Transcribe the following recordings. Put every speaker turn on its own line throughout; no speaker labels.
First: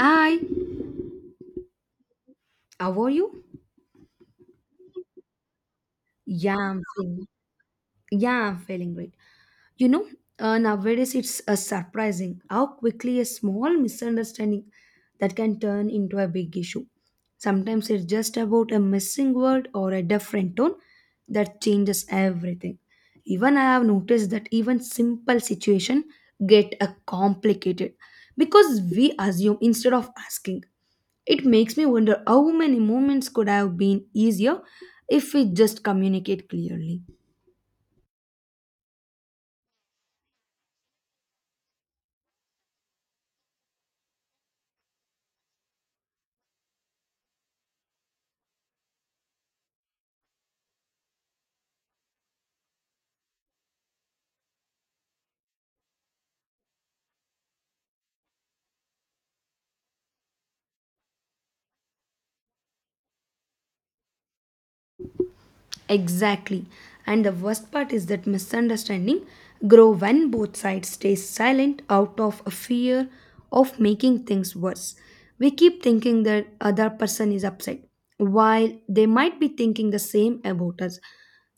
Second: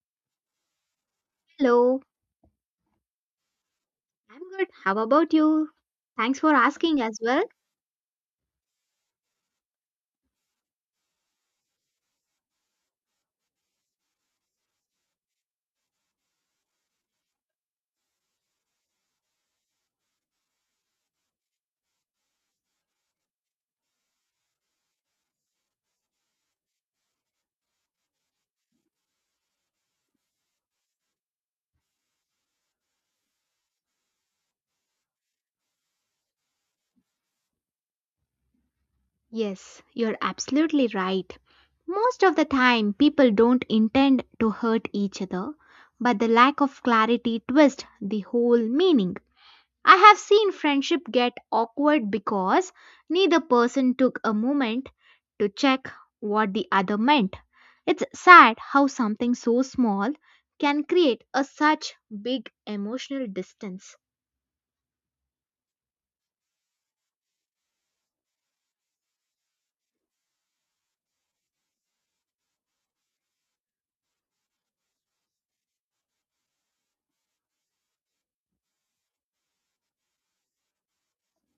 Hi,
Hello,
how are you?
I'm good. How about you? Thanks for
Yeah, I'm
asking as
feeling,
well.
yeah, I'm feeling great. You know, Nowadays it's surprising how quickly a small misunderstanding that can turn into a big issue. Sometimes it's just about a missing word or a different tone that changes everything. Even I have noticed that even simple situation get a complicated because we assume instead of asking. It makes me wonder how many moments could have been easier if we just communicate clearly.
Yes, you're absolutely right. Most of the time, people don't intend to hurt each other, but the lack of clarity twists the whole meaning. I have seen friendship get awkward because neither person took a moment to check what the other meant. It's sad how something so small can create a such big emotional distance.
Exactly. And the worst part is that misunderstanding grow when both sides stay silent out of a fear of making things worse. We keep thinking that other person is upset while they might be thinking the same about us.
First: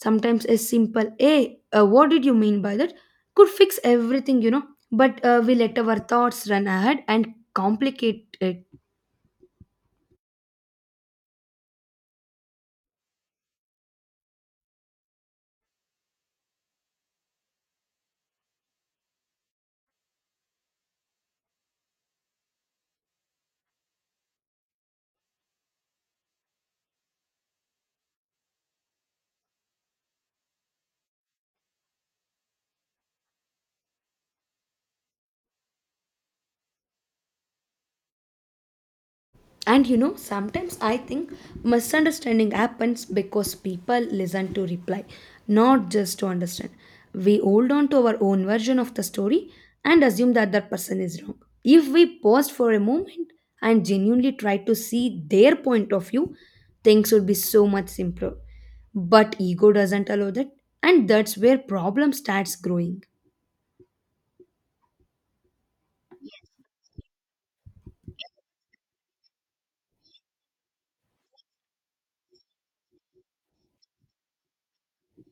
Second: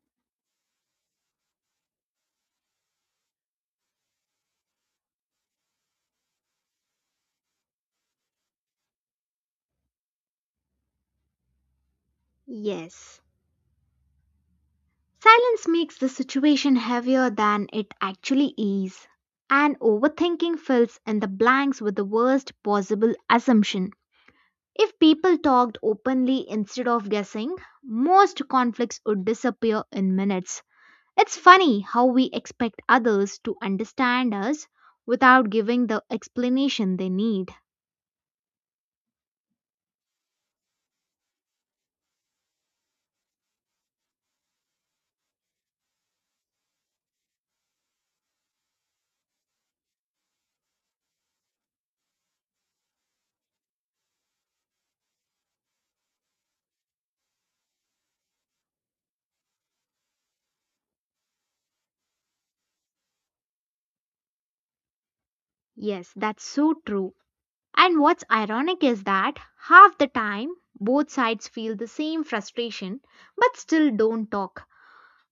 Sometimes a simple hey, what did you mean by that could fix everything, but we let our thoughts run ahead and complicate it.
Yes. Silence makes the situation heavier than it actually is, and overthinking fills in the blanks with the worst possible assumption. If people talked openly instead of guessing, most conflicts would disappear in minutes. It's funny how we expect others to understand us without giving the explanation they need.
And sometimes I think misunderstanding happens because people listen to reply, not just to understand. We hold on to our own version of the story and assume the other person is wrong. If we pause for a moment and genuinely try to see their point of view, things would be so much simpler. But ego doesn't allow that, and that's where problem starts growing.
Yes, that's so true. And what's ironic is that half the time both sides feel the same frustration but still don't talk.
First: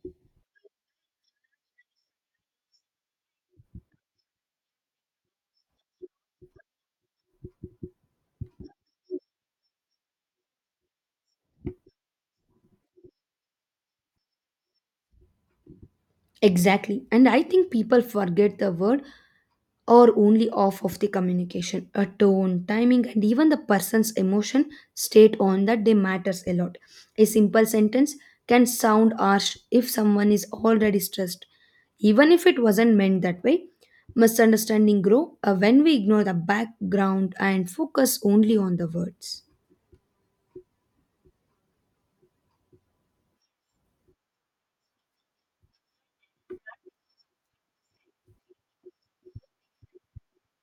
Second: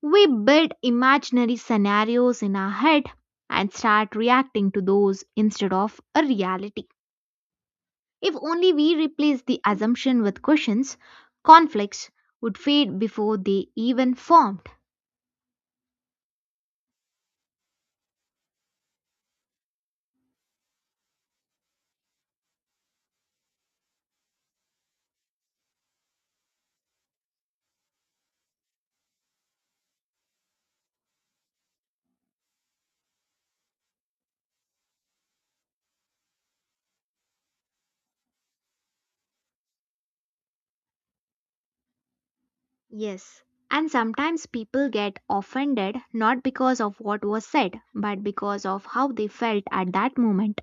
We build imaginary scenarios in our head and start reacting to those instead of a reality. If only we replace the assumption with questions, conflicts would fade before they even formed.
Exactly. And I think people forget the word or only off of the communication, a tone, timing, and even the person's emotion state on that day matters a lot. A simple sentence can sound harsh if someone is already stressed, even if it wasn't meant that way. Misunderstanding grow when we ignore the background and focus only on the words.
Yes. And sometimes people get offended not because of what was said, but because of how they felt at that moment.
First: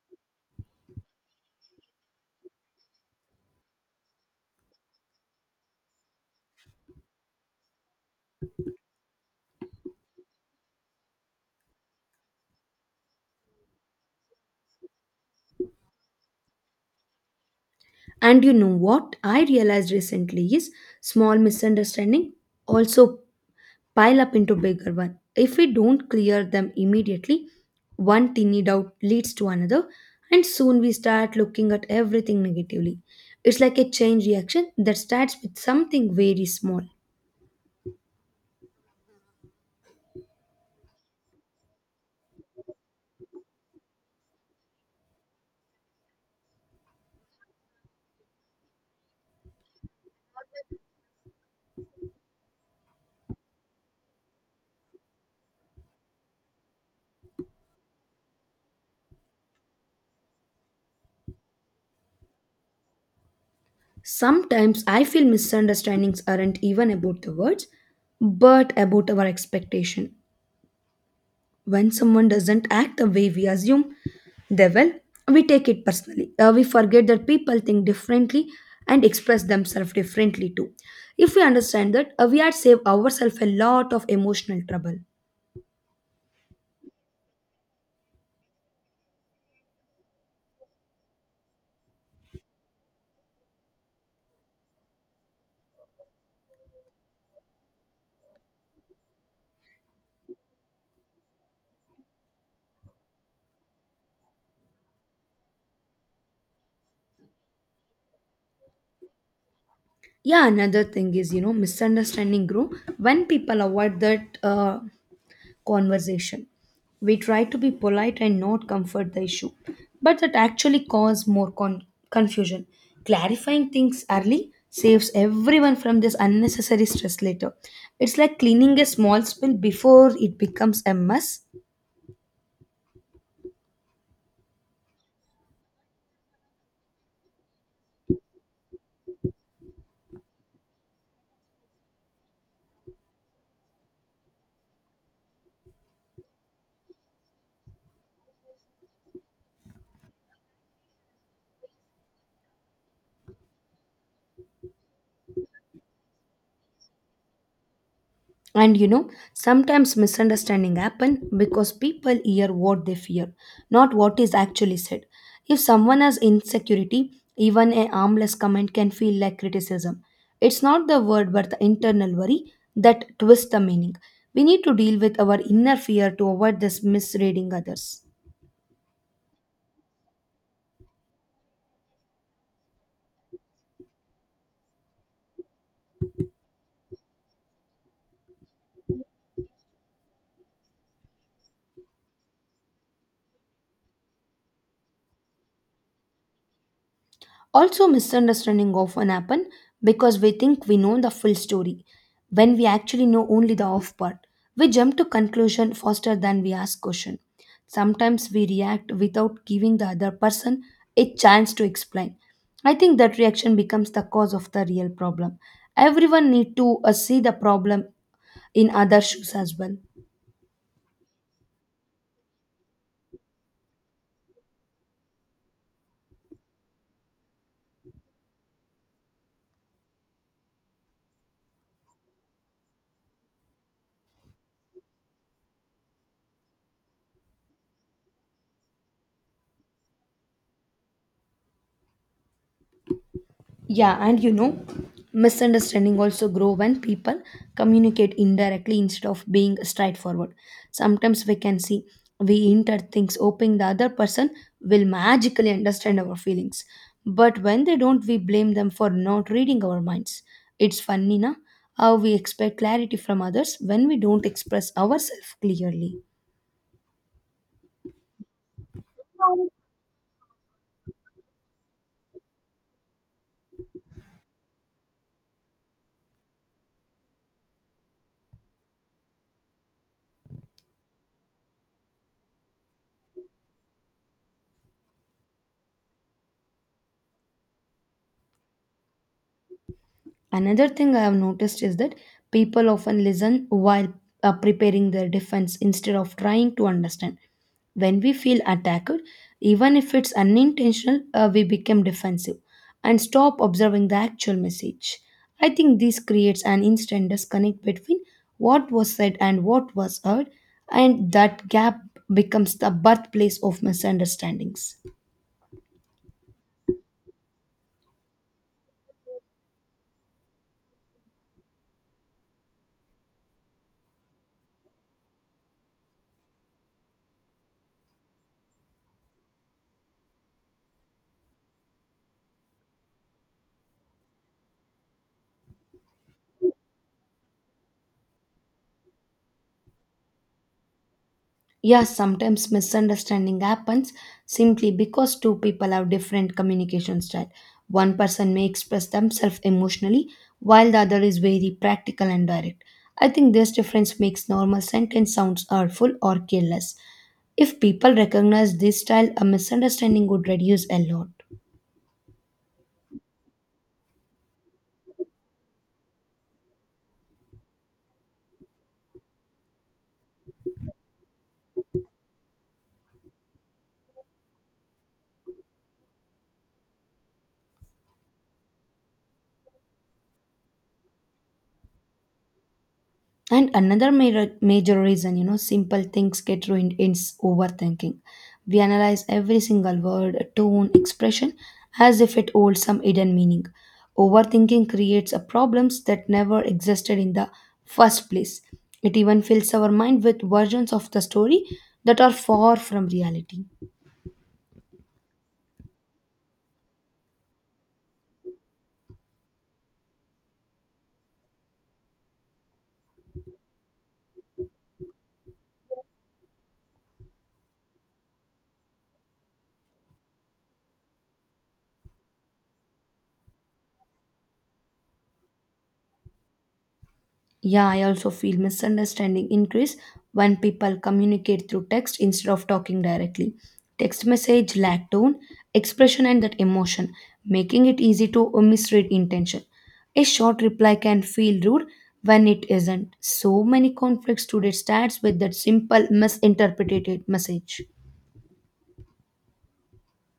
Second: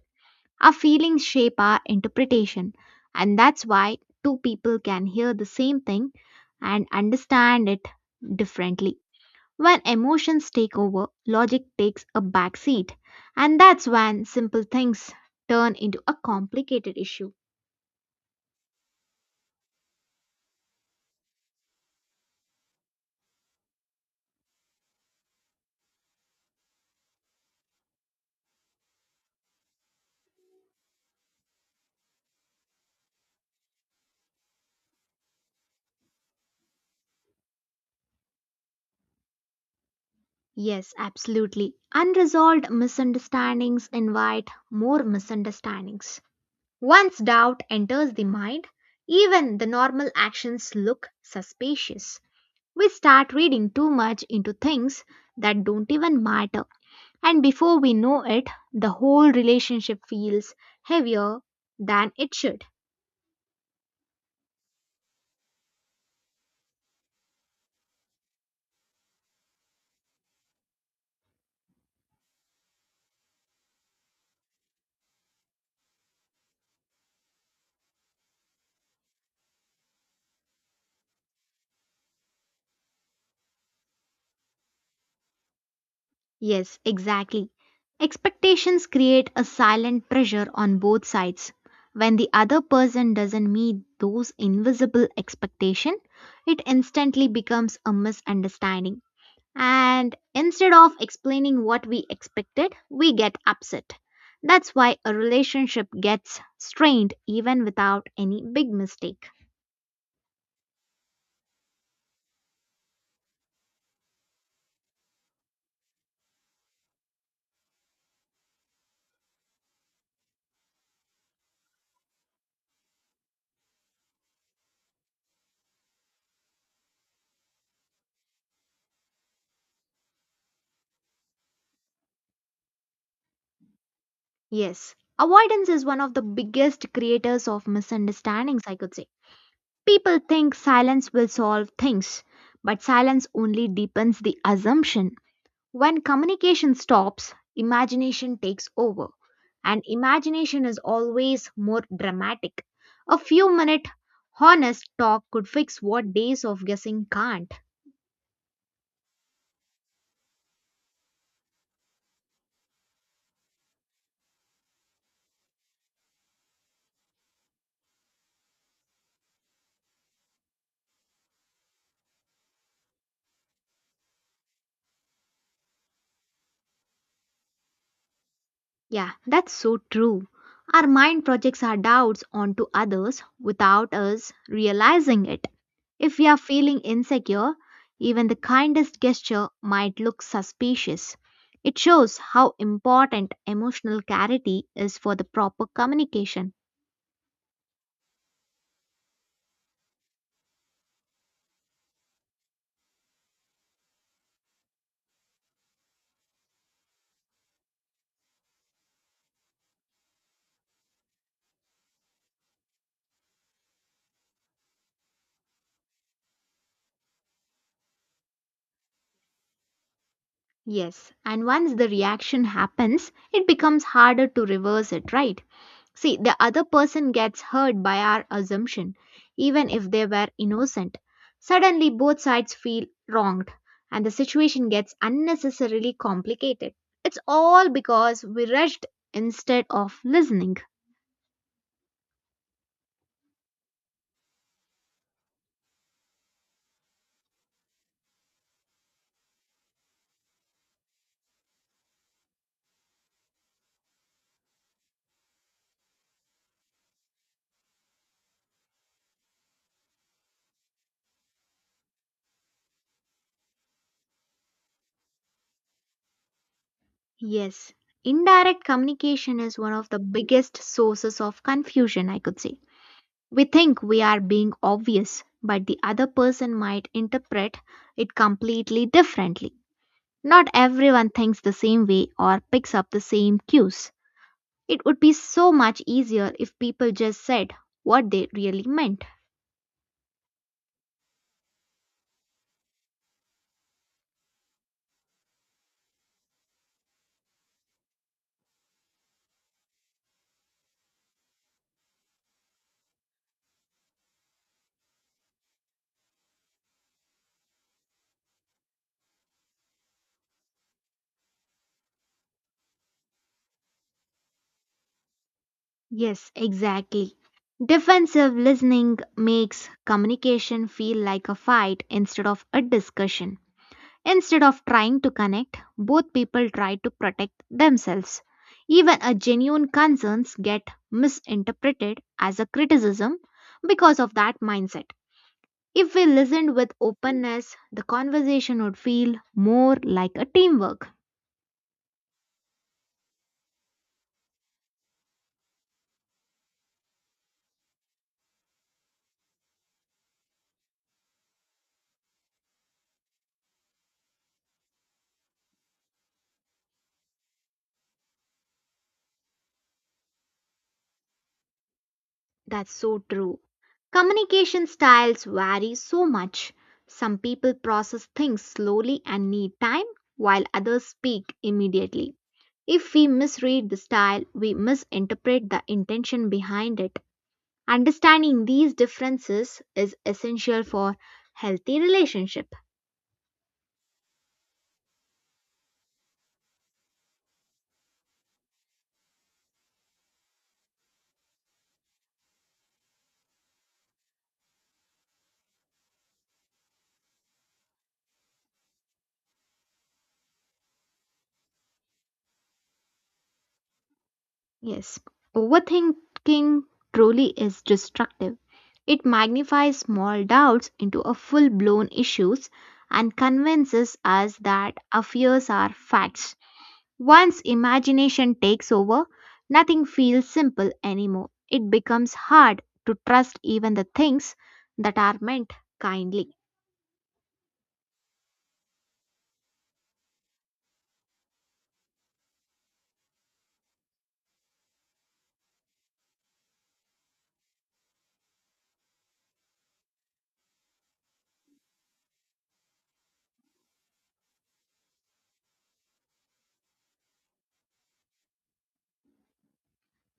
Our feelings shape our interpretation, and that's why two people can hear the same thing and understand it differently. When emotions take over, logic takes a backseat, and that's when simple things turn into a complicated issue.
And you know what I realized recently is small misunderstanding also pile up into bigger one. If we don't clear them immediately, one tiny doubt leads to another, and soon we start looking at everything negatively. It's like a chain reaction that starts with something very small.
Yes, absolutely. Unresolved misunderstandings invite more misunderstandings. Once doubt enters the mind, even the normal actions look suspicious. We start reading too much into things that don't even matter, and before we know it, the whole relationship feels heavier than it should.
Sometimes I feel misunderstandings aren't even about the words, but about our expectation. When someone doesn't act the way we assume they will, we take it personally. We forget that people think differently and express themselves differently too. If we understand that, we had saved ourselves a lot of emotional trouble.
Yes, exactly. Expectations create a silent pressure on both sides. When the other person doesn't meet those invisible expectations, it instantly becomes a misunderstanding. And instead of explaining what we expected, we get upset. That's why a relationship gets strained even without any big mistake.
Yeah, another thing is, you know, misunderstanding grow when people avoid that. Conversation. We try to be polite and not comfort the issue, but that actually causes more confusion. Clarifying things early saves everyone from this unnecessary stress later. It's like cleaning a small spill before it becomes a mess.
Yes, avoidance is one of the biggest creators of misunderstandings, I could say. People think silence will solve things, but silence only deepens the assumption. When communication stops, imagination takes over, and imagination is always more dramatic. A few minute honest talk could fix what days of guessing can't.
And you know, sometimes misunderstanding happen because people hear what they fear, not what is actually said. If someone has insecurity, even a harmless comment can feel like criticism. It's not the word but the internal worry that twists the meaning. We need to deal with our inner fear to avoid this misreading others.
Yeah, that's so true. Our mind projects our doubts onto others without us realizing it. If we are feeling insecure, even the kindest gesture might look suspicious. It shows how important emotional clarity is for the proper communication.
Also, misunderstanding often happen because we think we know the full story when we actually know only the off part. We jump to conclusion faster than we ask question. Sometimes we react without giving the other person a chance to explain. I think that reaction becomes the cause of the real problem. Everyone need to see the problem in other shoes as well.
Yes, and once the reaction happens, it becomes harder to reverse it, right? See, the other person gets hurt by our assumption, even if they were innocent. Suddenly, both sides feel wronged, and the situation gets unnecessarily complicated. It's all because we rushed instead of listening.
Yeah, and you know, misunderstanding also grow when people communicate indirectly instead of being straightforward. Sometimes we can see we enter things hoping the other person will magically understand our feelings. But when they don't, we blame them for not reading our minds. It's funny, na? How we expect clarity from others when we don't express ourselves clearly.
Yes, indirect communication is one of the biggest sources of confusion, I could say. We think we are being obvious, but the other person might interpret it completely differently. Not everyone thinks the same way or picks up the same cues. It would be so much easier if people just said what they really meant.
Another thing I have noticed is that people often listen while preparing their defense instead of trying to understand. When we feel attacked, even if it's unintentional, we become defensive and stop observing the actual message. I think this creates an instant disconnect between what was said and what was heard, and that gap becomes the birthplace of misunderstandings.
Yes, exactly. Defensive listening makes communication feel like a fight instead of a discussion. Instead of trying to connect, both people try to protect themselves. Even a genuine concerns get misinterpreted as a criticism because of that mindset. If we listened with openness, the conversation would feel more like a teamwork.
Yes, sometimes misunderstanding happens simply because two people have different communication style. One person may express themselves emotionally while the other is very practical and direct. I think this difference makes normal sentence sounds hurtful or careless. If people recognize this style, a misunderstanding would reduce a lot.
That's so true. Communication styles vary so much. Some people process things slowly and need time, while others speak immediately. If we misread the style, we misinterpret the intention behind it. Understanding these differences is essential for healthy relationships.
And another major, major reason, you know, simple things get ruined is overthinking. We analyze every single word, tone, expression as if it holds some hidden meaning. Overthinking creates a problems that never existed in the first place. It even fills our mind with versions of the story that are far from reality.
Yes, overthinking truly is destructive. It magnifies small doubts into a full blown issues and convinces us that our fears are facts. Once imagination takes over, nothing feels simple anymore. It becomes hard to trust even the things that are meant kindly.
Yeah, I also feel misunderstanding increase when people communicate through text instead of talking directly. Text message lack tone, expression, and that emotion, making it easy to misread intention. A short reply can feel rude when it isn't. So many conflicts today starts with that simple misinterpreted message.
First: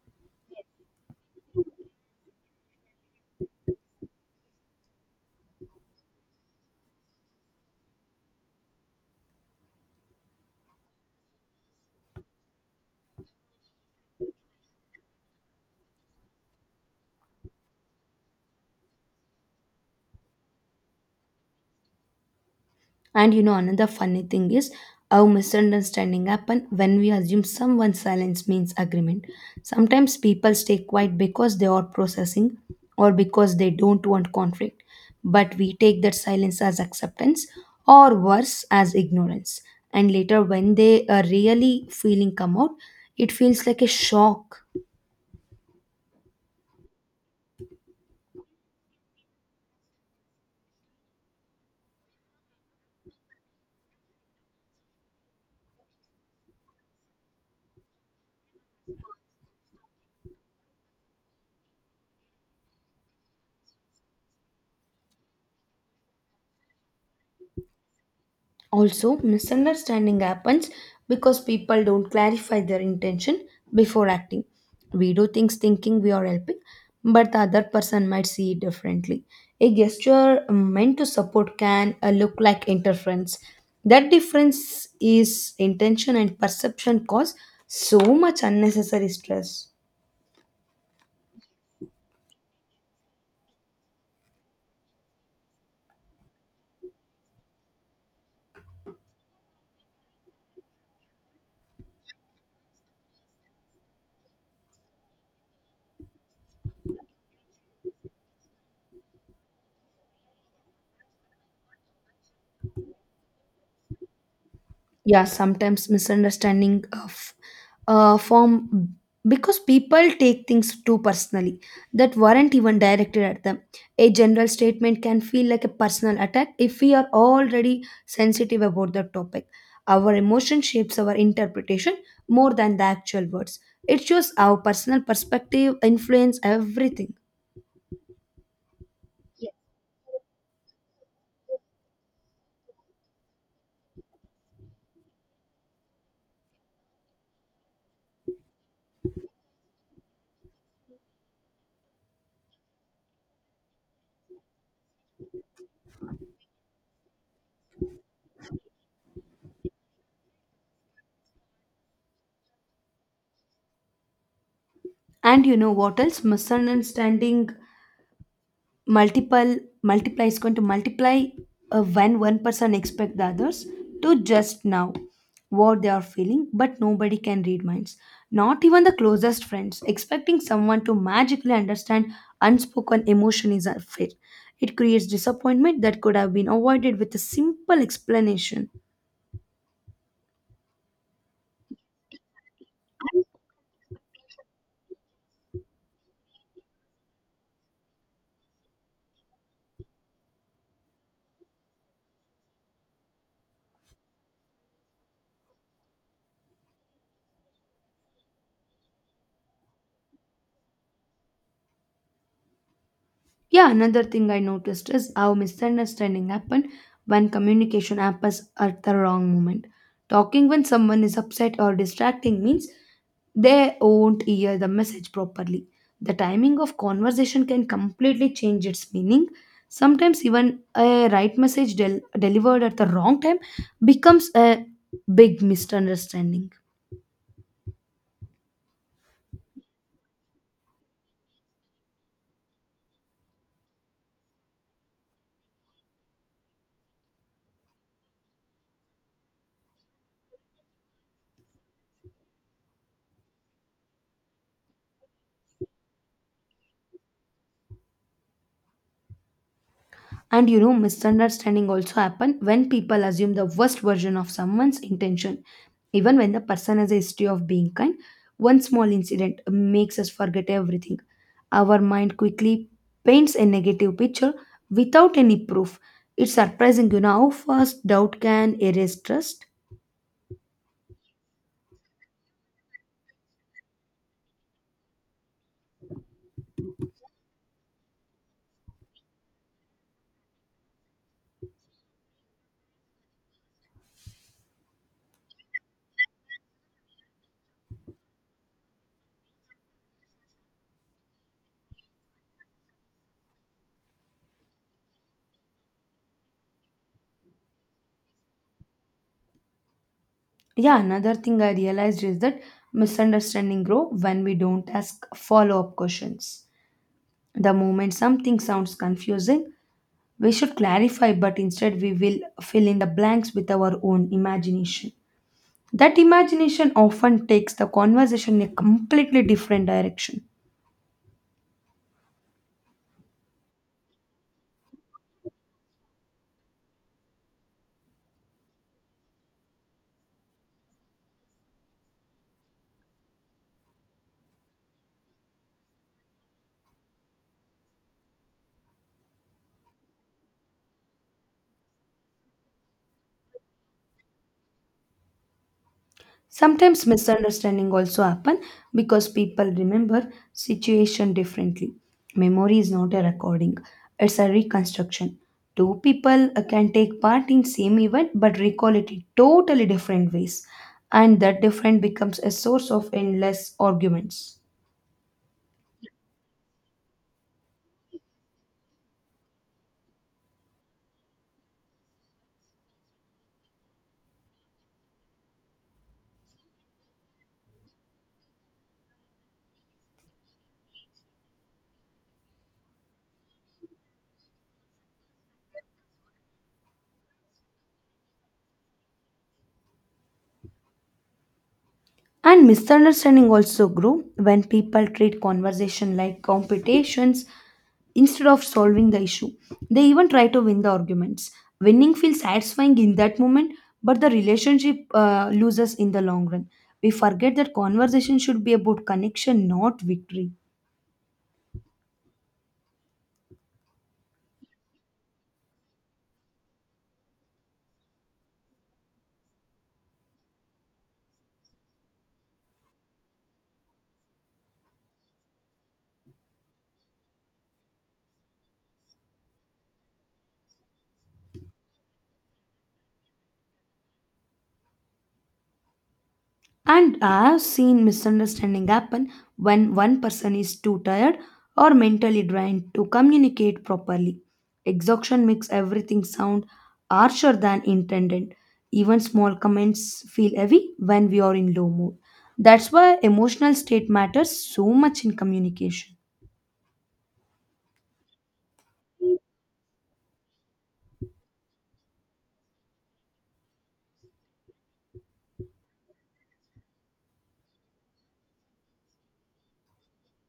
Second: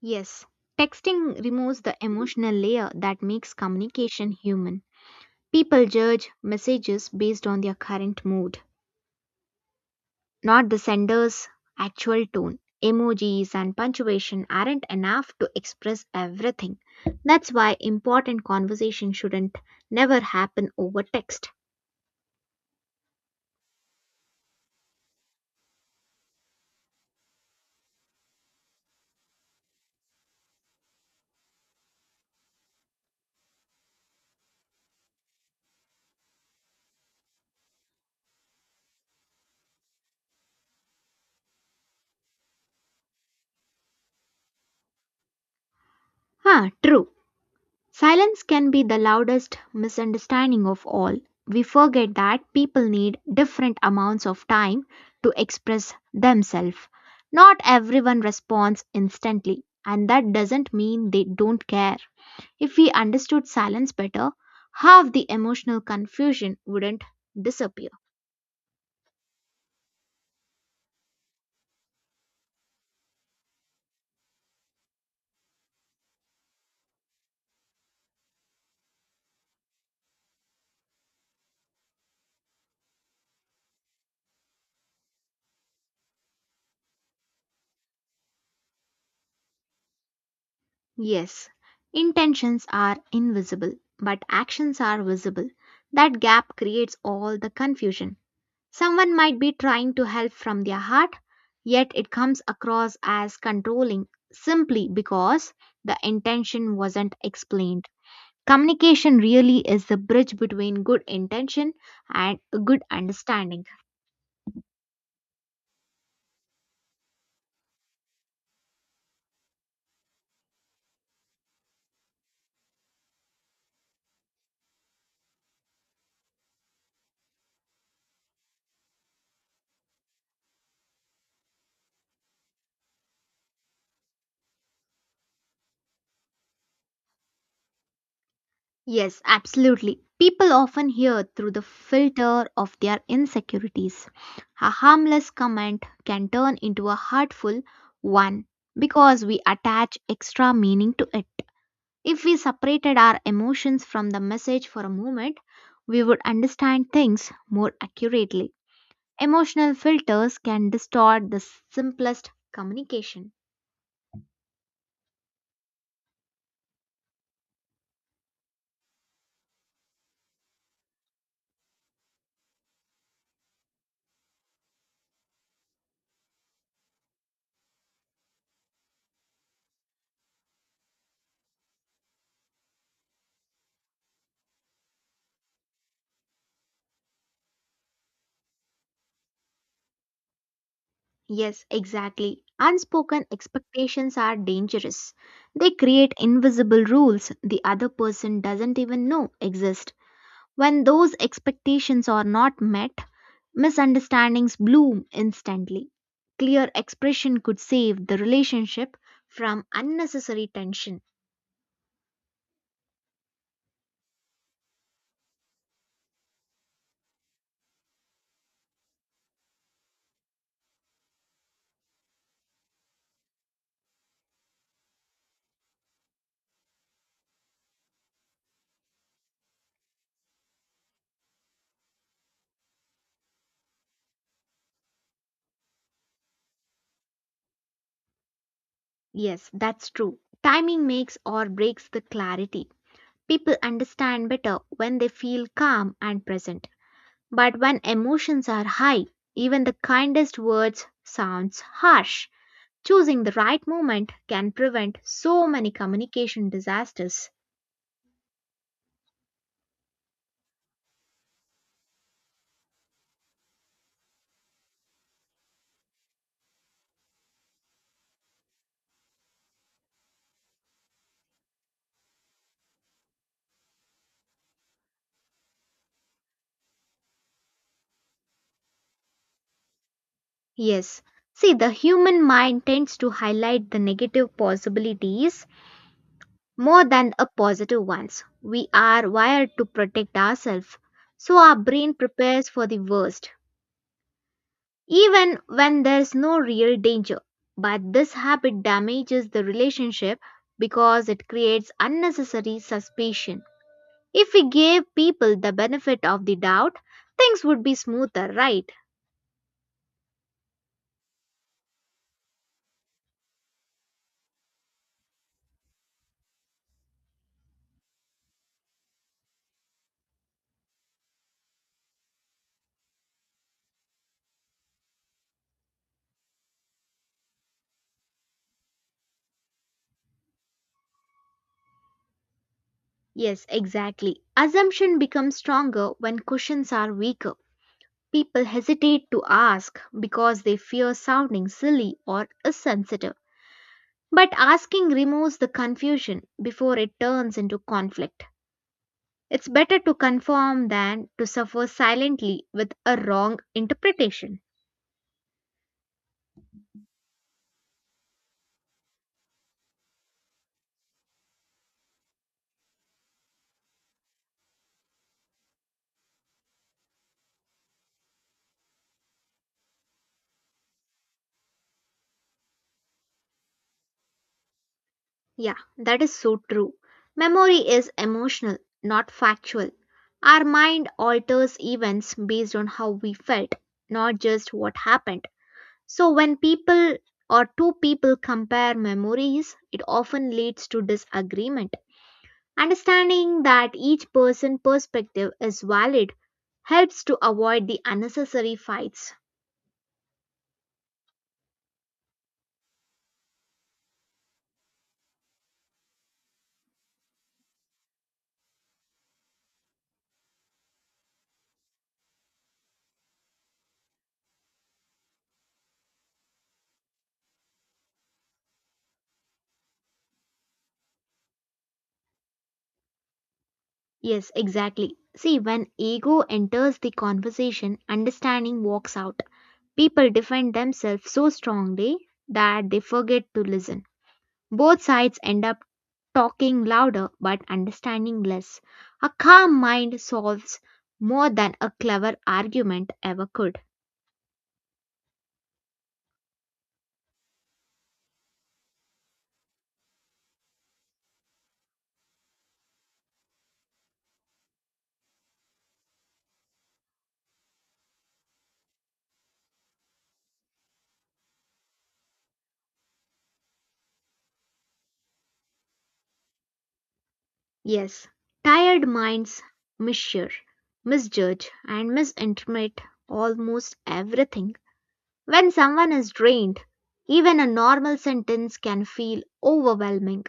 Yes, texting removes the emotional layer that makes communication human. People judge messages based on their current mood, not the sender's actual tone. Emojis and punctuation aren't enough to express everything. That's why important conversation shouldn't never happen over text.
And you know, another funny thing is how misunderstanding happen when we assume someone's silence means agreement. Sometimes people stay quiet because they are processing or because they don't want conflict. But we take that silence as acceptance or worse as ignorance. And later when they are really feeling come out, it feels like a shock.
Ah, true. Silence can be the loudest misunderstanding of all. We forget that people need different amounts of time to express themselves. Not everyone responds instantly, and that doesn't mean they don't care. If we understood silence better, half the emotional confusion wouldn't disappear.
Also, misunderstanding happens because people don't clarify their intention before acting. We do things thinking we are helping, but the other person might see it differently. A gesture meant to support can look like interference. That difference is intention and perception cause so much unnecessary stress.
Yes, intentions are invisible, but actions are visible. That gap creates all the confusion. Someone might be trying to help from their heart, yet it comes across as controlling simply because the intention wasn't explained. Communication really is the bridge between good intention and good understanding.
Yeah, sometimes misunderstanding of form because people take things too personally that weren't even directed at them. A general statement can feel like a personal attack if we are already sensitive about the topic. Our emotion shapes our interpretation more than the actual words. It shows our personal perspective influence everything.
Yes, absolutely. People often hear through the filter of their insecurities. A harmless comment can turn into a hurtful one because we attach extra meaning to it. If we separated our emotions from the message for a moment, we would understand things more accurately. Emotional filters can distort the simplest communication.
And you know what else misunderstanding multiple multiply is going to multiply when one person expect the others to just now what they are feeling, but nobody can read minds, not even the closest friends. Expecting someone to magically understand unspoken emotion is unfair. It creates disappointment that could have been avoided with a simple explanation.
Yes, exactly. Unspoken expectations are dangerous. They create invisible rules the other person doesn't even know exist. When those expectations are not met, misunderstandings bloom instantly. Clear expression could save the relationship from unnecessary tension.
Yeah, another thing I noticed is how misunderstanding happen when communication happens at the wrong moment. Talking when someone is upset or distracting means they won't hear the message properly. The timing of conversation can completely change its meaning. Sometimes even a right message delivered at the wrong time becomes a big misunderstanding.
Yes, that's true. Timing makes or breaks the clarity. People understand better when they feel calm and present. But when emotions are high, even the kindest words sounds harsh. Choosing the right moment can prevent so many communication disasters.
And you know, misunderstanding also happen when people assume the worst version of someone's intention. Even when the person has a history of being kind, one small incident makes us forget everything. Our mind quickly paints a negative picture without any proof. It's surprising, you know, how fast doubt can erase trust.
Yes. See, the human mind tends to highlight the negative possibilities more than the positive ones. We are wired to protect ourselves, so our brain prepares for the worst, even when there's no real danger. But this habit damages the relationship because it creates unnecessary suspicion. If we gave people the benefit of the doubt, things would be smoother, right?
Yeah, another thing I realized is that misunderstanding grow when we don't ask follow-up questions. The moment something sounds confusing, we should clarify, but instead we will fill in the blanks with our own imagination. That imagination often takes the conversation in a completely different direction.
Yes, exactly. Assumption becomes stronger when cushions are weaker. People hesitate to ask because they fear sounding silly or insensitive. But asking removes the confusion before it turns into conflict. It's better to conform than to suffer silently with a wrong interpretation.
Sometimes misunderstanding also happen because people remember situation differently. Memory is not a recording, it's a reconstruction. Two people can take part in same event but recall it in totally different ways, and that different becomes a source of endless arguments.
Yeah, that is so true. Memory is emotional, not factual. Our mind alters events based on how we felt, not just what happened. So, when people or two people compare memories, it often leads to disagreement. Understanding that each person's perspective is valid helps to avoid the unnecessary fights.
And misunderstanding also grew when people treat conversation like competitions instead of solving the issue. They even try to win the arguments. Winning feels satisfying in that moment, but the relationship loses in the long run. We forget that conversation should be about connection, not victory.
Yes, exactly. See, when ego enters the conversation, understanding walks out. People defend themselves so strongly that they forget to listen. Both sides end up talking louder but understanding less. A calm mind solves more than a clever argument ever could.
And I've seen misunderstanding happen when one person is too tired or mentally drained to communicate properly. Exhaustion makes everything sound harsher than intended. Even small comments feel heavy when we are in low mood. That's why emotional state matters so much in communication.
Yes, tired minds mishear, misjudge, and misinterpret almost everything. When someone is drained, even a normal sentence can feel overwhelming.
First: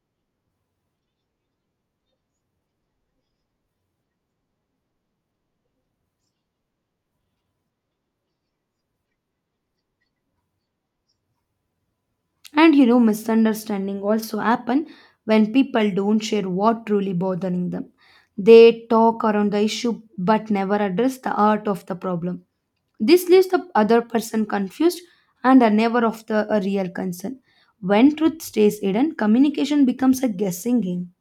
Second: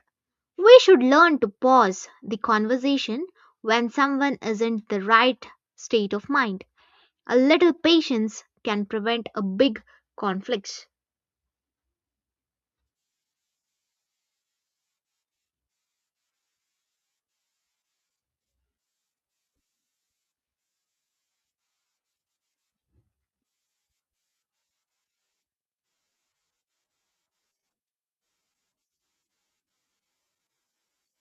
We should learn to pause the conversation when someone isn't the right state of mind. A little patience can prevent a big conflict.
And you know, misunderstanding also happen when people don't share what truly bothering them. They talk around the issue but never address the heart of the problem. This leaves the other person confused and unaware of the a real concern. When truth stays hidden, communication becomes a guessing game.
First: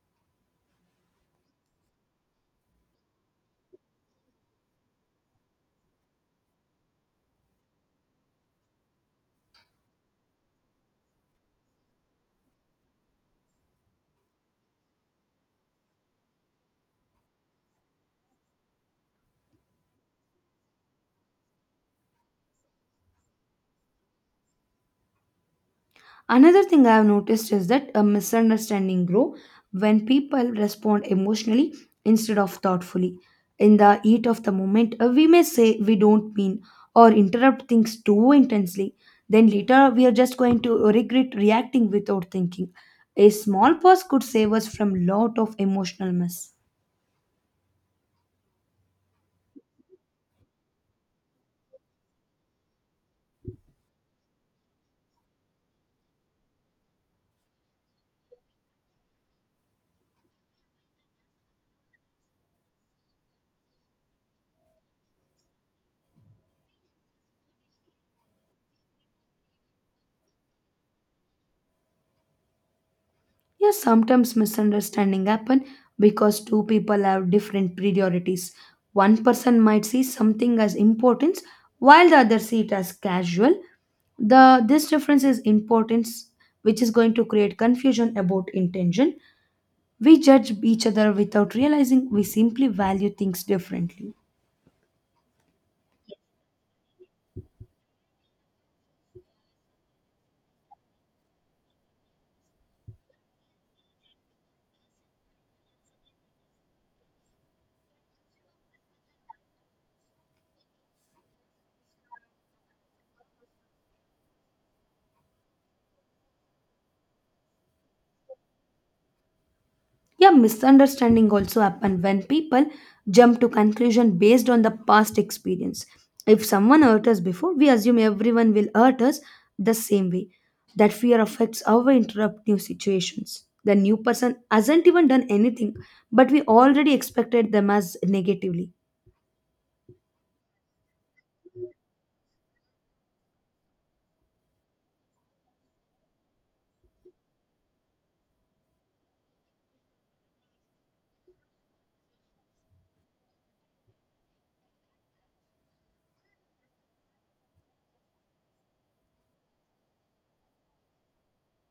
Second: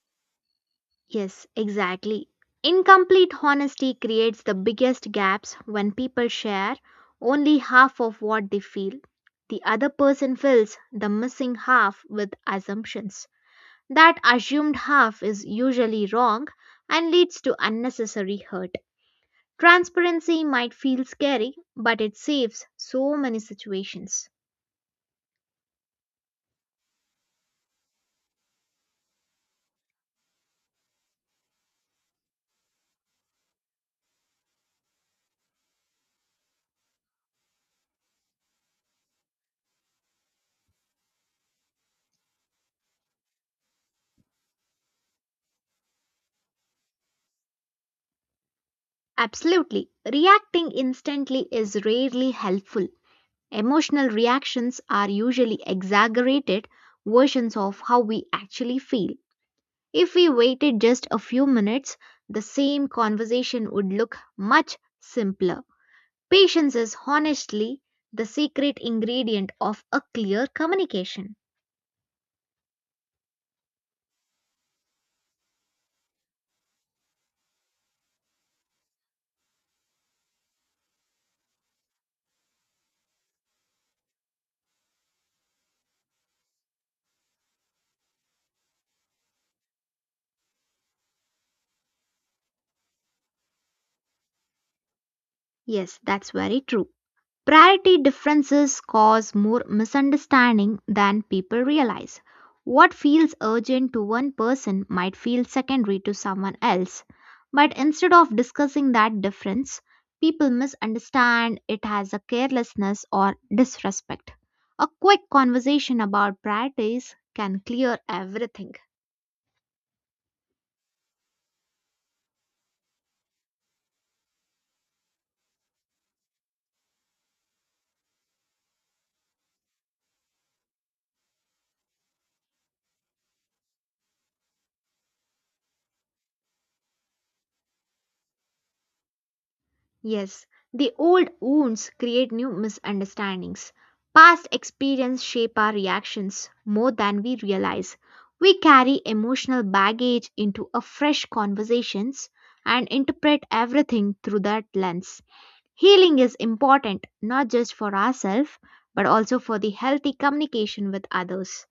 Yes, exactly. Incomplete honesty creates the biggest gaps when people share only half of what they feel. The other person fills the missing half with assumptions. That assumed half is usually wrong and leads to unnecessary hurt. Transparency might feel scary, but it saves so many situations.
Another thing I have noticed is that a misunderstanding grow when people respond emotionally instead of thoughtfully. In the heat of the moment, we may say we don't mean or interrupt things too intensely. Then later, we are just going to regret reacting without thinking. A small pause could save us from lot of emotional mess.
Absolutely, reacting instantly is rarely helpful. Emotional reactions are usually exaggerated versions of how we actually feel. If we waited just a few minutes, the same conversation would look much simpler. Patience is honestly the secret ingredient of a clear communication.
Yeah, sometimes misunderstanding happen because two people have different priorities. One person might see something as importance while the other see it as casual. The this difference is importance which is going to create confusion about intention. We judge each other without realizing we simply value things differently.
Yes, that's very true. Priority differences cause more misunderstanding than people realize. What feels urgent to one person might feel secondary to someone else. But instead of discussing that difference, people misunderstand it as a carelessness or disrespect. A quick conversation about priorities can clear everything.
Yeah, misunderstanding also happen when people jump to conclusion based on the past experience. If someone hurt us before, we assume everyone will hurt us the same way. That fear affects how we interrupt new situations. The new person hasn't even done anything, but we already expected them as negatively.
Yes, the old wounds create new misunderstandings. Past experience shape our reactions more than we realize. We carry emotional baggage into a fresh conversations and interpret everything through that lens. Healing is important not just for ourselves but also for the healthy communication with others.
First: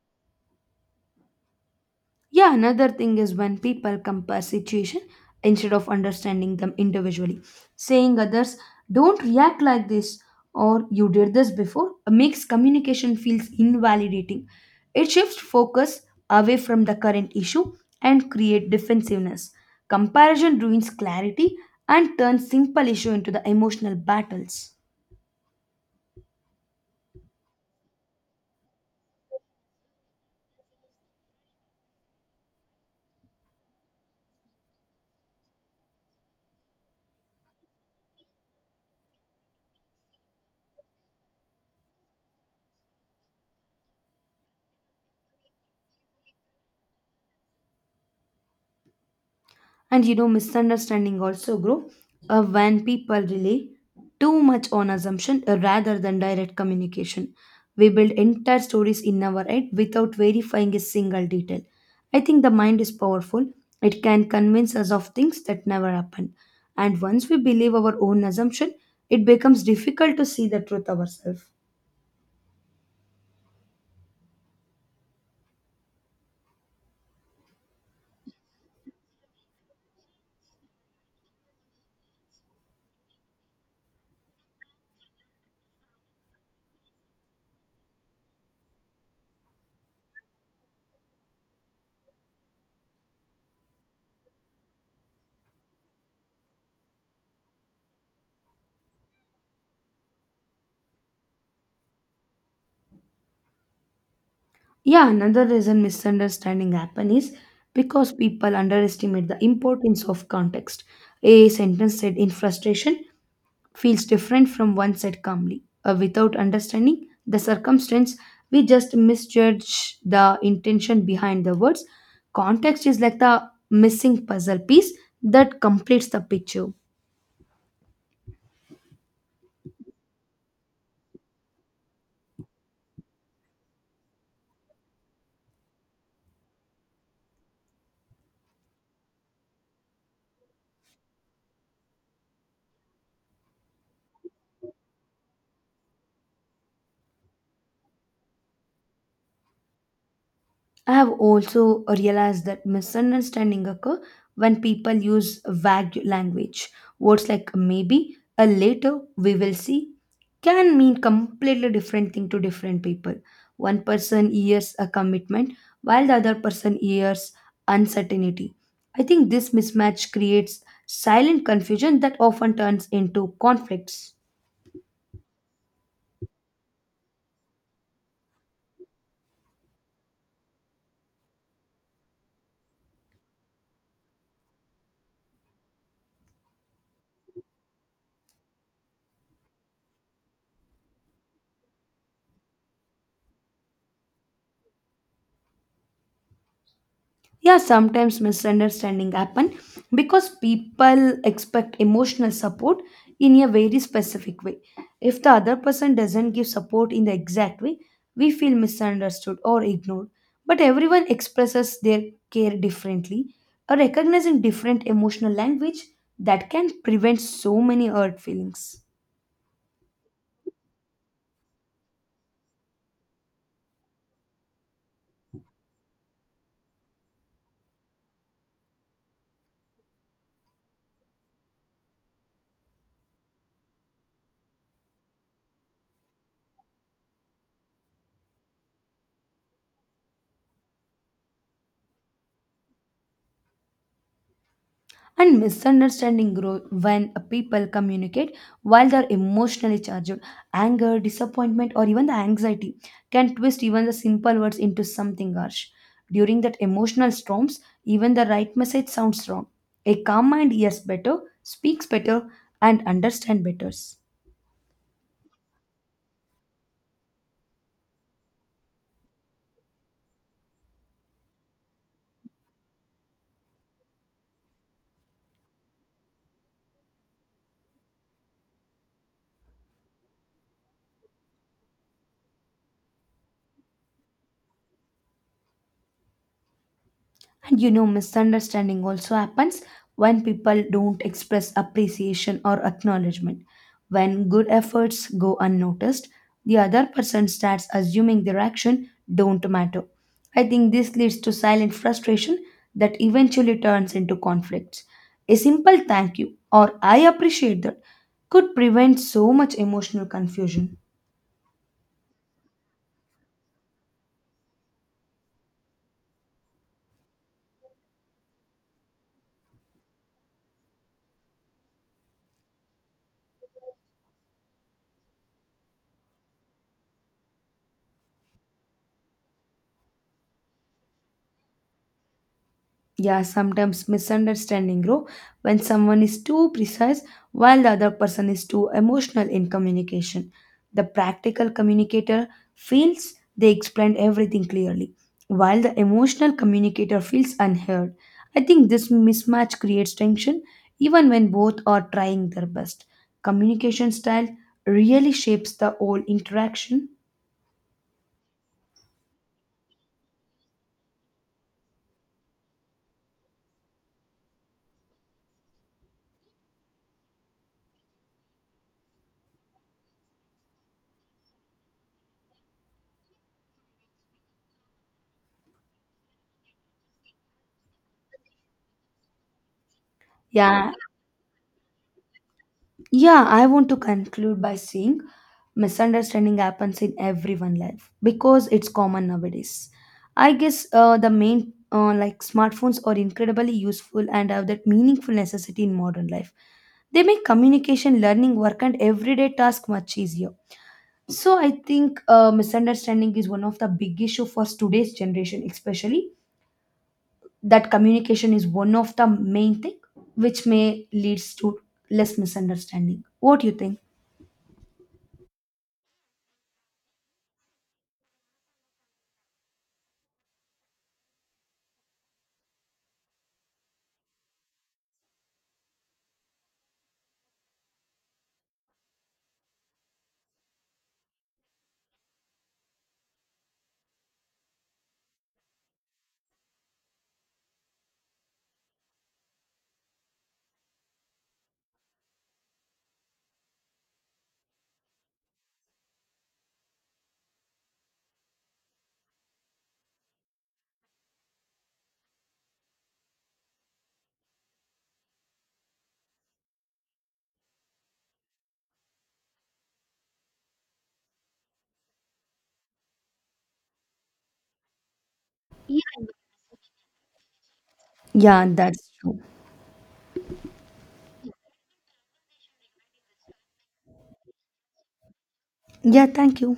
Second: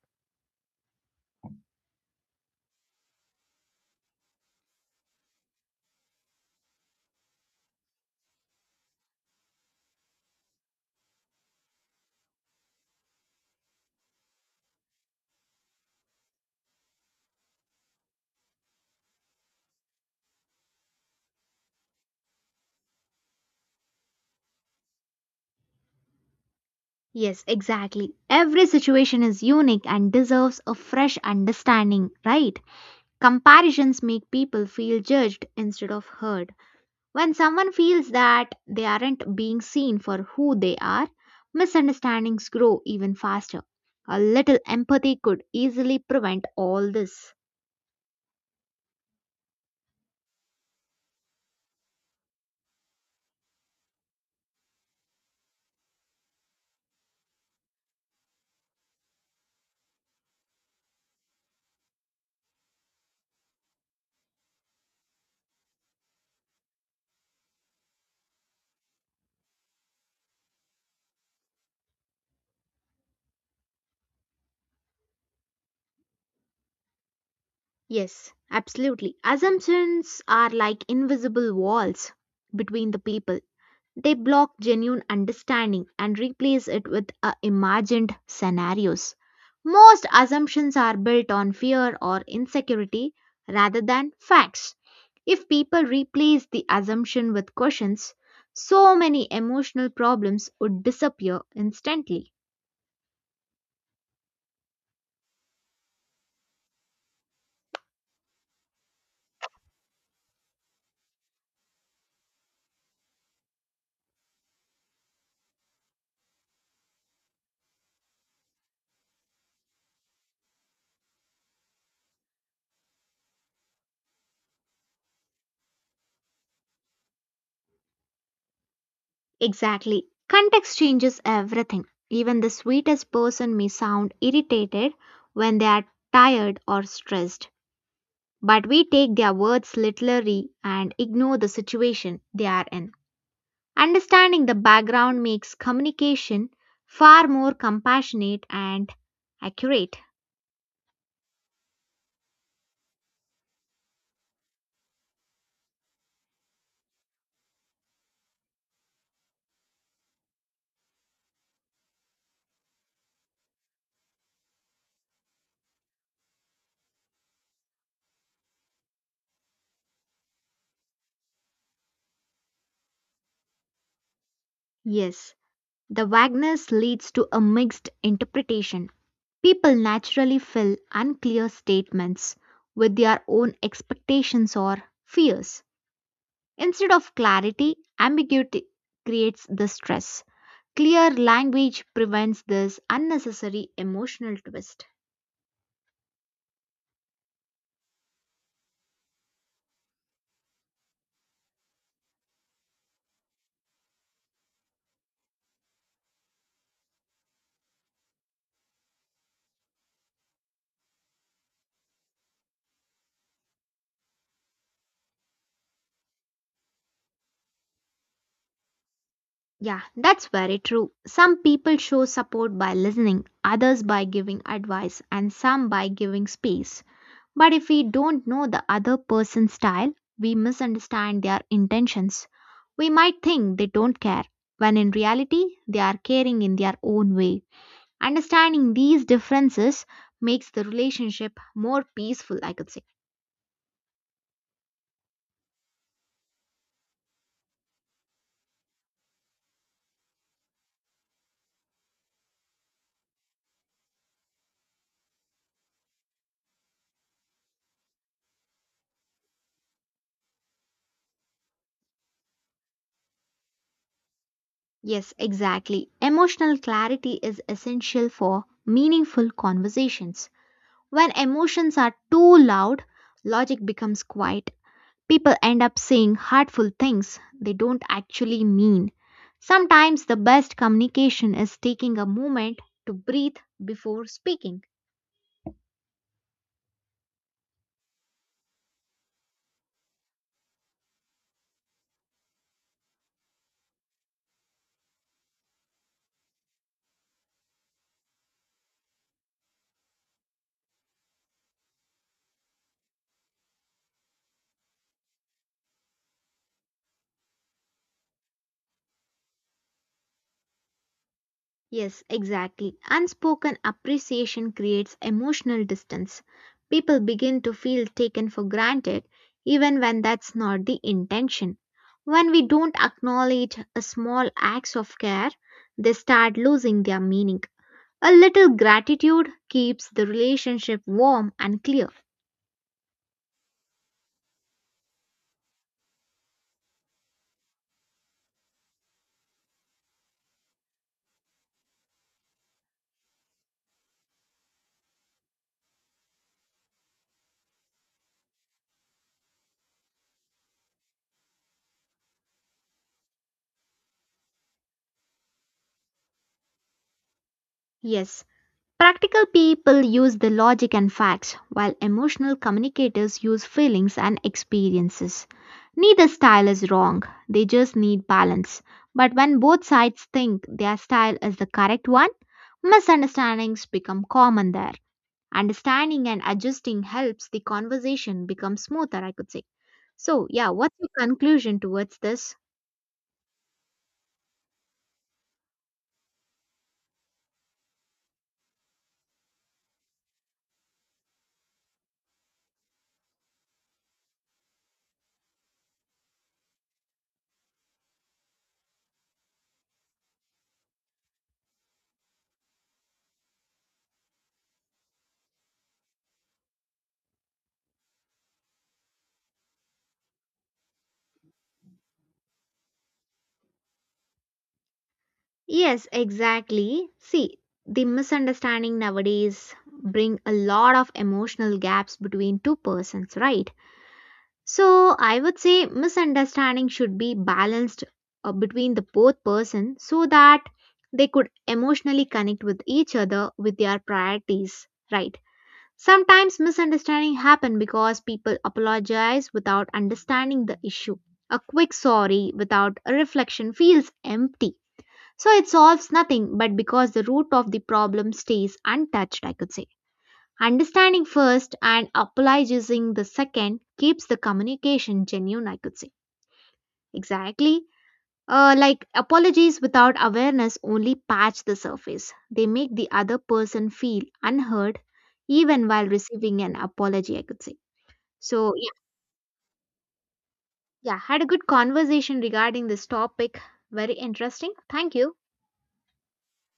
Yeah, another thing is when people compare situation instead of understanding them individually, saying others don't react like this or you did this before makes communication feels invalidating. It shifts focus away from the current issue and create defensiveness. Comparison ruins clarity and turns simple issue into the emotional battles.
Yes, exactly. Every situation is unique and deserves a fresh understanding, right? Comparisons make people feel judged instead of heard. When someone feels that they aren't being seen for who they are, misunderstandings grow even faster. A little empathy could easily prevent all this.
And misunderstanding also grow when people rely too much on assumption rather than direct communication. We build entire stories in our head without verifying a single detail. I think the mind is powerful. It can convince us of things that never happened, and once we believe our own assumption, it becomes difficult to see the truth ourselves.
Yes, absolutely. Assumptions are like invisible walls between the people. They block genuine understanding and replace it with imagined scenarios. Most assumptions are built on fear or insecurity rather than facts. If people replace the assumption with questions, so many emotional problems would disappear instantly.
Yeah, another reason misunderstanding happen is because people underestimate the importance of context. A sentence said in frustration feels different from one said calmly. Without understanding the circumstance, we just misjudge the intention behind the words. Context is like the missing puzzle piece that completes the picture.
Exactly. Context changes everything. Even the sweetest person may sound irritated when they are tired or stressed. But we take their words literally and ignore the situation they are in. Understanding the background makes communication far more compassionate and accurate.
I have also realized that misunderstanding occur when people use vague language. Words like maybe, a later, we will see, can mean completely different thing to different people. One person hears a commitment, while the other person hears uncertainty. I think this mismatch creates silent confusion that often turns into conflicts.
Yes, the vagueness leads to a mixed interpretation. People naturally fill unclear statements with their own expectations or fears. Instead of clarity, ambiguity creates the stress. Clear language prevents this unnecessary emotional twist.
Yeah, sometimes misunderstanding happen because people expect emotional support in a very specific way. If the other person doesn't give support in the exact way, we feel misunderstood or ignored. But everyone expresses their care differently, or recognizing different emotional language, that can prevent so many hurt feelings.
Yeah, that's very true. Some people show support by listening, others by giving advice, and some by giving space. But if we don't know the other person's style, we misunderstand their intentions. We might think they don't care, when in reality, they are caring in their own way. Understanding these differences makes the relationship more peaceful, I could say.
And misunderstanding grow when people communicate while they're emotionally charged. Anger, disappointment, or even the anxiety can twist even the simple words into something harsh. During that emotional storms, even the right message sounds wrong. A calm mind hears better, speaks better, and understand better.
Yes, exactly. Emotional clarity is essential for meaningful conversations. When emotions are too loud, logic becomes quiet. People end up saying hurtful things they don't actually mean. Sometimes the best communication is taking a moment to breathe before speaking.
And misunderstanding also happens when people don't express appreciation or acknowledgement. When good efforts go unnoticed, the other person starts assuming their action don't matter. I think this leads to silent frustration that eventually turns into conflicts. A simple thank you or I appreciate that could prevent so much emotional confusion.
Yes, exactly. Unspoken appreciation creates emotional distance. People begin to feel taken for granted even when that's not the intention. When we don't acknowledge a small acts of care, they start losing their meaning. A little gratitude keeps the relationship warm and clear.
Yeah, sometimes misunderstanding grow when someone is too precise while the other person is too emotional in communication. The practical communicator feels they explained everything clearly, while the emotional communicator feels unheard. I think this mismatch creates tension even when both are trying their best. Communication style really shapes the whole interaction.
Yes, practical people use the logic and facts, while emotional communicators use feelings and experiences. Neither style is wrong, they just need balance. But when both sides think their style is the correct one, misunderstandings become common there. Understanding and adjusting helps the conversation become smoother, I could say. So, yeah,
Yeah,
what's your conclusion towards this?
Yeah, I want to conclude by saying misunderstanding happens in everyone's life because it's common nowadays. I guess the main, like, smartphones are incredibly useful and have that meaningful necessity in modern life. They make communication, learning, work, and everyday task much easier. So I think misunderstanding is one of the big issue for today's generation, especially that communication is one of the main thing which may leads to less misunderstanding. What do you think?
Yes, exactly. See, the misunderstanding nowadays bring a lot of emotional gaps between two persons, right? So I would say misunderstanding should be balanced between the both person so that they could emotionally connect with each other with their priorities, right? Sometimes misunderstanding happen because people apologize without understanding the issue. A quick sorry without a reflection feels empty so it solves nothing, but because the root of the problem stays untouched, I could say. Understanding first and apologizing the second keeps the communication genuine, I could say. Exactly. Like apologies without awareness only patch the surface. They make the other person feel unheard even while receiving an apology, I could say.
Yeah,
So, yeah,
that's true.
yeah, had a good conversation regarding this topic. Very interesting. Thank you.
Yeah, thank you.